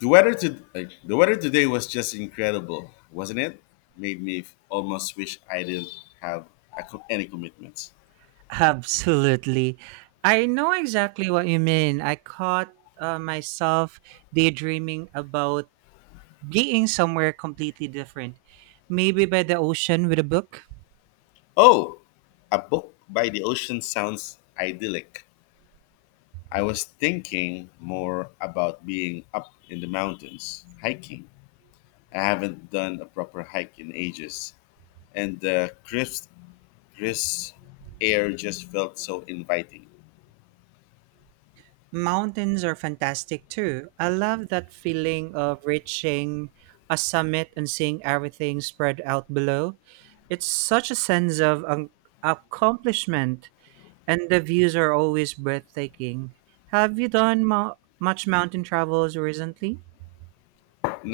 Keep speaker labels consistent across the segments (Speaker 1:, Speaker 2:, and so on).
Speaker 1: The weather today was just incredible, wasn't it? Made me almost wish I didn't have any commitments.
Speaker 2: Absolutely. I know exactly what you mean. I caught myself daydreaming about being somewhere completely different. Maybe by the ocean with a book.
Speaker 1: Oh, a book by the ocean sounds idyllic. I was thinking more about being up in the mountains, hiking. I haven't done a proper hike in ages, and the crisp air just felt so inviting.
Speaker 2: Mountains are fantastic too. I love that feeling of reaching a summit and seeing everything spread out below. It's such a sense of accomplishment, and the views are always breathtaking. Have you done much mountain travels recently?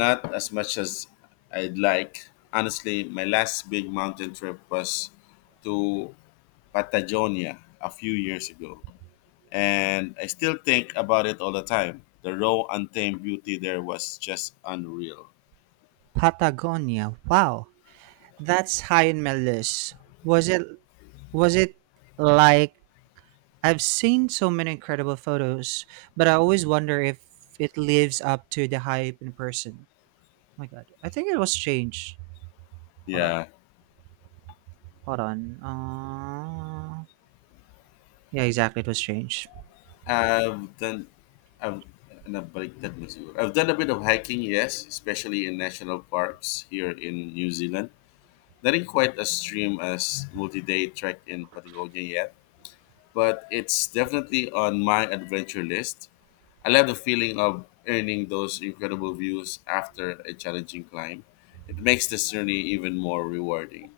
Speaker 1: Not as much as I'd like. Honestly, my last big mountain trip was to Patagonia a few years ago, and I still think about it all the time. The raw, untamed beauty there was just unreal.
Speaker 2: Patagonia. Wow, that's high on my list. Was it was it like I've seen so many incredible photos, but I always wonder if it lives up to the hype in person. Oh my god. I think it was changed. Hold on.
Speaker 1: Yeah,
Speaker 2: Hold on. Yeah, exactly. It was changed.
Speaker 1: I've done. I've nabaliktad mo siguro. I've done a bit of hiking, yes, especially in national parks here in New Zealand. Nothing quite as extreme as multi-day trek in Patagonia yet, but it's definitely on my adventure list. I love the feeling of earning those incredible views after a challenging climb. It makes this journey even more rewarding.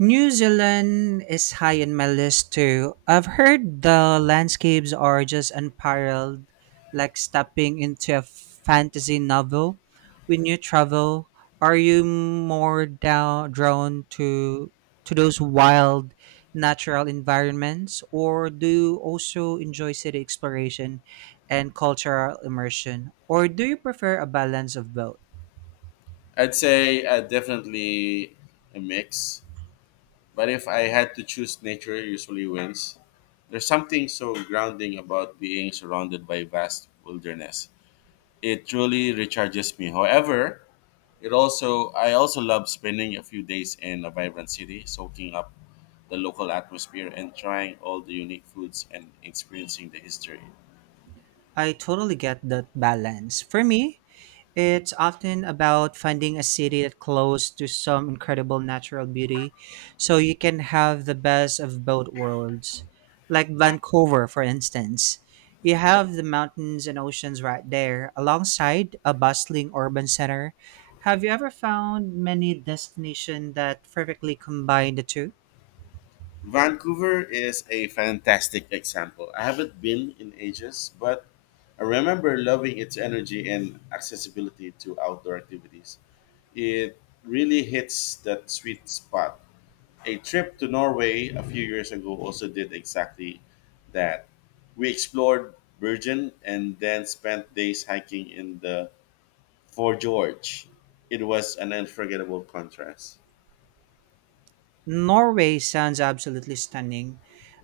Speaker 2: New Zealand is high on my list too. I've heard the landscapes are just unparalleled, like stepping into a fantasy novel. When you travel, are you drawn to those wild natural environments, or do you also enjoy city exploration and cultural immersion, or do you prefer a balance of both?
Speaker 1: I'd say definitely a mix, but if I had to choose, nature usually wins. There's something so grounding about being surrounded by vast wilderness. It truly recharges me. However, It also I also love spending a few days in a vibrant city, soaking up the local atmosphere and trying all the unique foods and experiencing the history.
Speaker 2: I totally get that balance. For me, it's often about finding a city that's close to some incredible natural beauty so you can have the best of both worlds. Like Vancouver, for instance. You have the mountains and oceans right there, alongside a bustling urban center. Have you ever found many destinations that perfectly combine the two?
Speaker 1: Vancouver is a fantastic example. I haven't been in ages, but I remember loving its energy and accessibility to outdoor activities. It really hits that sweet spot. A trip to Norway a few years ago also did exactly that. We explored Bergen and then spent days hiking in the Fjords. It was an unforgettable contrast.
Speaker 2: Norway sounds absolutely stunning.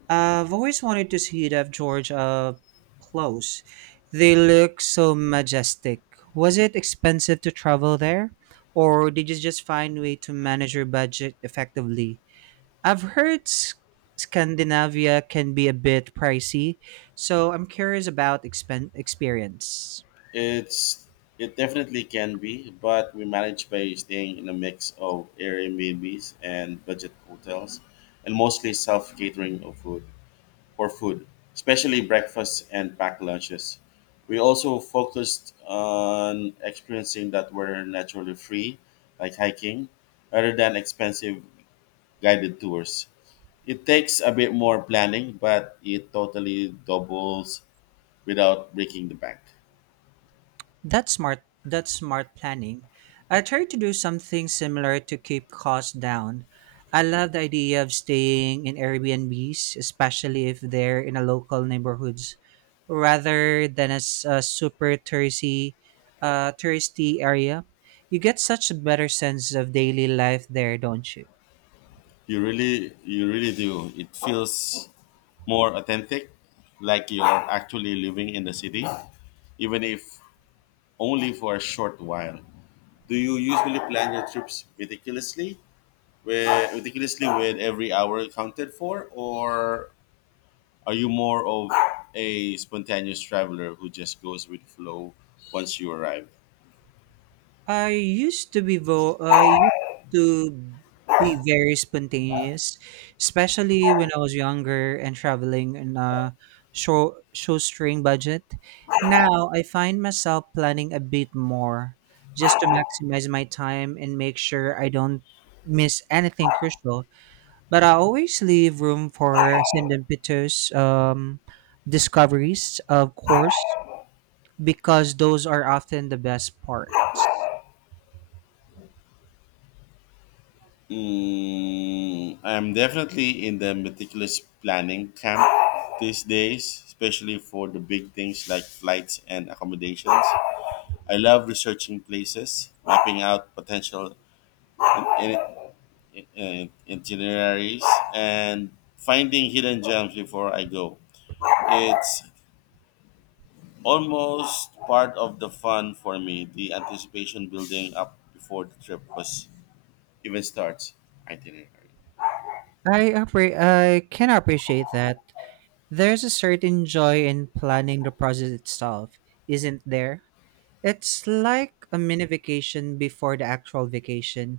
Speaker 2: I've always wanted to see that George up close. They look so majestic. Was it expensive to travel there? Or did you just find a way to manage your budget effectively? I've heard Scandinavia can be a bit pricey, so I'm curious about experience.
Speaker 1: It's it definitely can be, but we managed by staying in a mix of Airbnbs and budget hotels, and mostly self catering of food. For food, especially breakfast and packed lunches. We also focused on experiencing that were naturally free, like hiking, rather than expensive guided tours. It takes a bit more planning, but it totally doubles without breaking the bank.
Speaker 2: That's smart. That's smart planning. I try to do something similar to keep costs down. I love the idea of staying in Airbnbs, especially if they're in a local neighborhoods, rather than as a super touristy, touristy area. You get such a better sense of daily life there, don't you?
Speaker 1: You really do. It feels more authentic, like you're actually living in the city, even if only for a short while. Do you usually plan your trips meticulously, where meticulously with every hour accounted for, or are you more of a spontaneous traveler who just goes with the flow once you arrive?
Speaker 2: I used to be very spontaneous, especially when I was younger and traveling in a show shoestring budget. Now I find myself planning a bit more just to maximize my time and make sure I don't miss anything crucial. But I always leave room for serendipitous discoveries, of course, because those are often the best parts.
Speaker 1: I'm definitely in the meticulous planning camp these days, especially for the big things like flights and accommodations. I love researching places, mapping out potential in, in itineraries and finding hidden gems before I go. It's almost part of the fun for me, the anticipation building up before the trip was even starts. Itinerary.
Speaker 2: I can appreciate that. There's a certain joy in planning the process itself, isn't there? It's like a mini vacation before the actual vacation.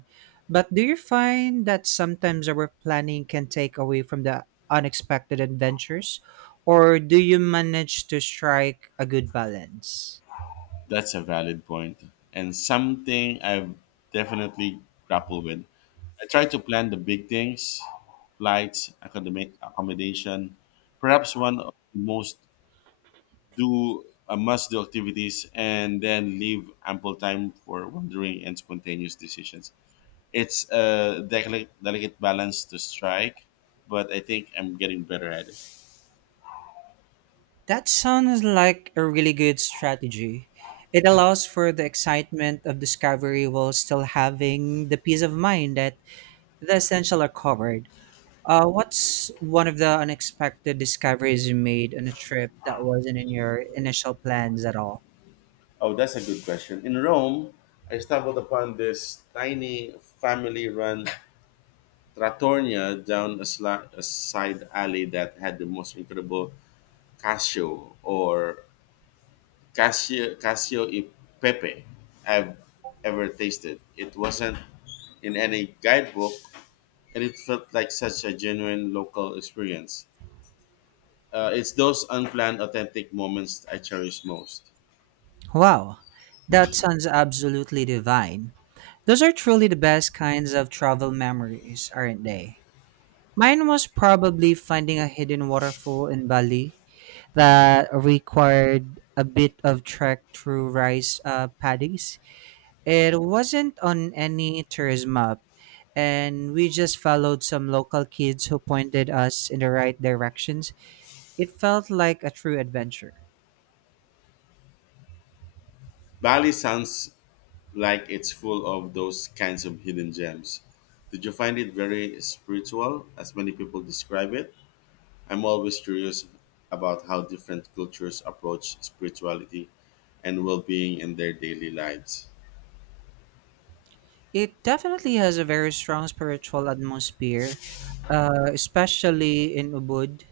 Speaker 2: But do you find that sometimes our planning can take away from the unexpected adventures? Or do you manage to strike a good balance?
Speaker 1: That's a valid point and something I've definitely grappled with. I try to plan the big things, flights, academic accommodation, perhaps one of the most do a must do activities and then leave ample time for wandering and spontaneous decisions. It's a delicate balance to strike, but I think I'm getting better at it.
Speaker 2: That sounds like a really good strategy. It allows for the excitement of discovery while still having the peace of mind that the essential are covered. What's one of the unexpected discoveries you made on a trip that wasn't in your initial plans at all?
Speaker 1: Oh, that's a good question. In Rome, I stumbled upon this tiny family run trattoria down a side alley that had the most incredible cacio or Casio Casio e Pepe I've ever tasted. It wasn't in any guidebook, and it felt like such a genuine local experience. It's those unplanned, authentic moments I cherish most.
Speaker 2: Wow, that sounds absolutely divine. Those are truly the best kinds of travel memories, aren't they? Mine was probably finding a hidden waterfall in Bali that required a bit of trek through rice paddies. It wasn't on any tourism map, and we just followed some local kids who pointed us in the right directions. It felt like a true adventure.
Speaker 1: Bali sounds like it's full of those kinds of hidden gems. Did you find it very spiritual, as many people describe it? I'm always curious about how different cultures approach spirituality and well being in their daily lives.
Speaker 2: It definitely has a very strong spiritual atmosphere, especially in Ubud.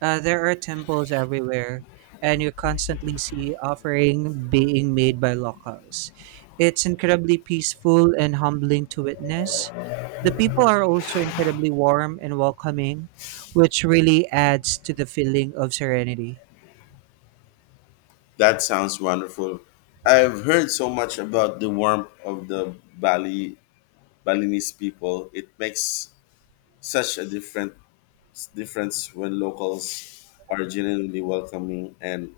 Speaker 2: There are temples everywhere, and you constantly see offering being made by locals. It's incredibly peaceful and humbling to witness. The people are also incredibly warm and welcoming, which really adds to the feeling of serenity.
Speaker 1: That sounds wonderful. I've heard so much about the warmth of the Balinese people. It makes such a different difference when locals are genuinely welcoming and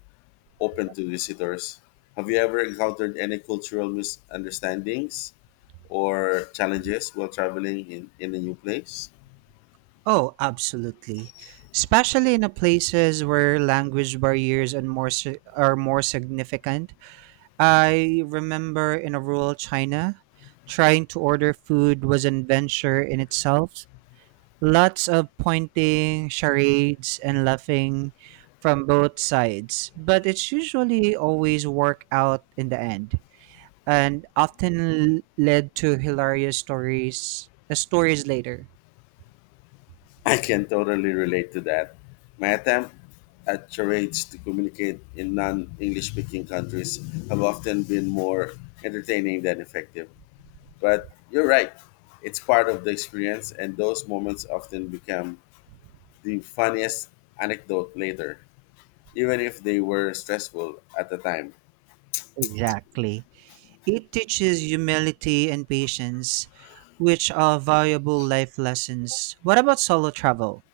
Speaker 1: open to visitors. Have you ever encountered any cultural misunderstandings or challenges while traveling in a new place?
Speaker 2: Oh, absolutely. Especially in the places where language barriers and are more significant. I remember in a rural China, trying to order food was an adventure in itself. Lots of pointing, charades, and laughing from both sides, but it's usually always work out in the end, and often led to hilarious stories. Stories later.
Speaker 1: I can totally relate to that. My attempt at charades to communicate in non English speaking countries have often been more entertaining than effective. But you're right, it's part of the experience, and those moments often become the funniest anecdote later, even if they were stressful at the time.
Speaker 2: Exactly. It teaches humility and patience, which are valuable life lessons. What about solo travel?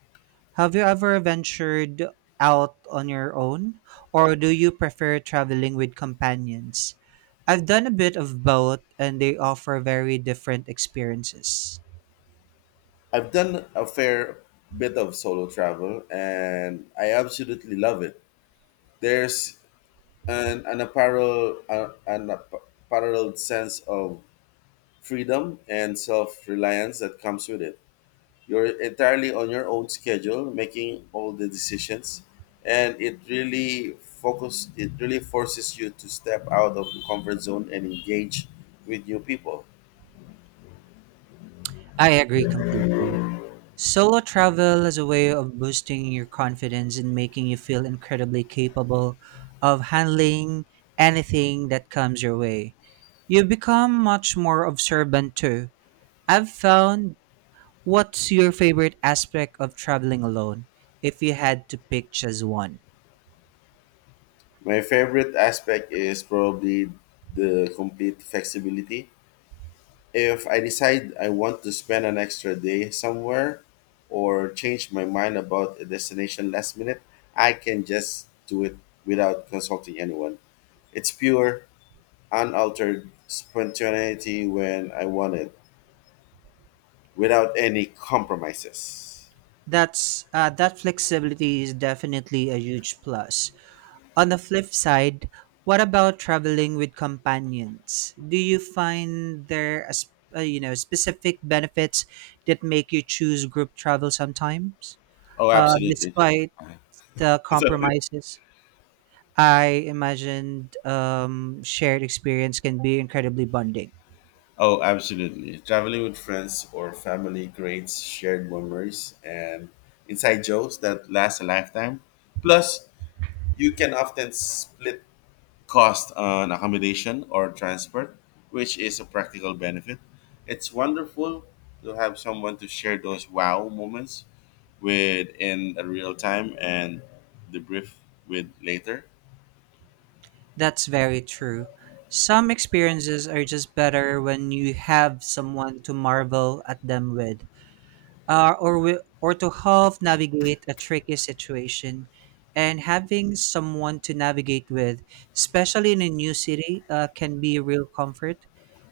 Speaker 2: Have you ever ventured out on your own, or do you prefer traveling with companions? I've done a bit of both, and they offer very different experiences.
Speaker 1: I've done a fair bit of solo travel, and I absolutely love it. There's and an apparel an unparalleled sense of freedom and self-reliance that comes with it. You're entirely on your own schedule making all the decisions, and it really forces you to step out of the comfort zone and engage with new people.
Speaker 2: I agree completely. Solo travel is a way of boosting your confidence and making you feel incredibly capable of handling anything that comes your way. You become much more observant too. I've found what's your favorite aspect of traveling alone if you had to pick just one?
Speaker 1: My favorite aspect is probably the complete flexibility. If I decide I want to spend an extra day somewhere or change my mind about a destination last minute, I can just do it without consulting anyone. It's pure, unaltered spontaneity when I want it, without any compromises.
Speaker 2: That flexibility is definitely a huge plus. On the flip side, what about traveling with companions? Do you find there a, you know specific benefits that make you choose group travel sometimes,
Speaker 1: Oh, absolutely.
Speaker 2: despite the
Speaker 1: Sorry.
Speaker 2: compromises? I imagined shared experience can be incredibly bonding.
Speaker 1: Oh, absolutely. Traveling with friends or family creates shared memories and inside jokes that last a lifetime. Plus, you can often split cost on accommodation or transport, which is a practical benefit. It's wonderful to have someone to share those wow moments with in a real time and debrief with later.
Speaker 2: That's very true. Some experiences are just better when you have someone to marvel at them with, or to help navigate a tricky situation. And having someone to navigate with, especially in a new city, can be a real comfort.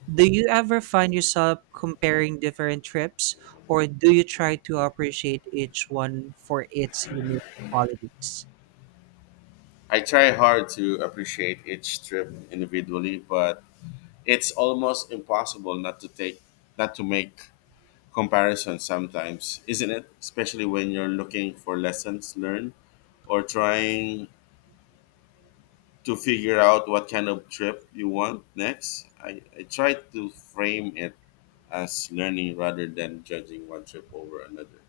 Speaker 2: Do you ever find yourself comparing different trips, or do you try to appreciate each one for its unique qualities?
Speaker 1: I try hard to appreciate each trip individually, but it's almost impossible not to make comparisons sometimes, isn't it? Especially when you're looking for lessons learned or trying to figure out what kind of trip you want next. I try to frame it as learning rather than judging one trip over another.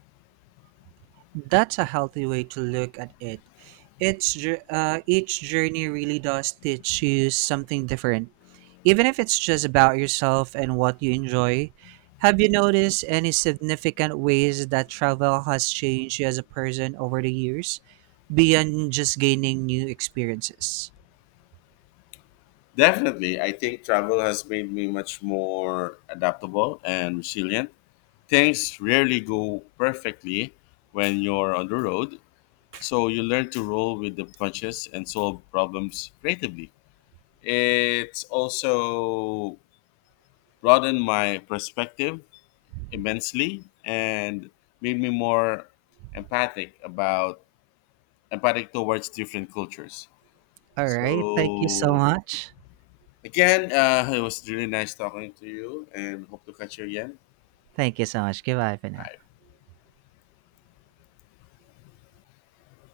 Speaker 2: That's a healthy way to look at it. Each journey really does teach you something different. Even if it's just about yourself and what you enjoy, have you noticed any significant ways that travel has changed you as a person over the years beyond just gaining new experiences?
Speaker 1: Definitely, I think travel has made me much more adaptable and resilient. Things rarely go perfectly when you're on the road, so you learn to roll with the punches and solve problems creatively. It's also broadened my perspective immensely and made me more empathic about empathic towards different cultures.
Speaker 2: All right. Thank you so
Speaker 1: So
Speaker 2: much.
Speaker 1: again, it was really nice talking to you, and hope to catch you again.
Speaker 2: Thank you so much. Goodbye for now.
Speaker 1: Bye.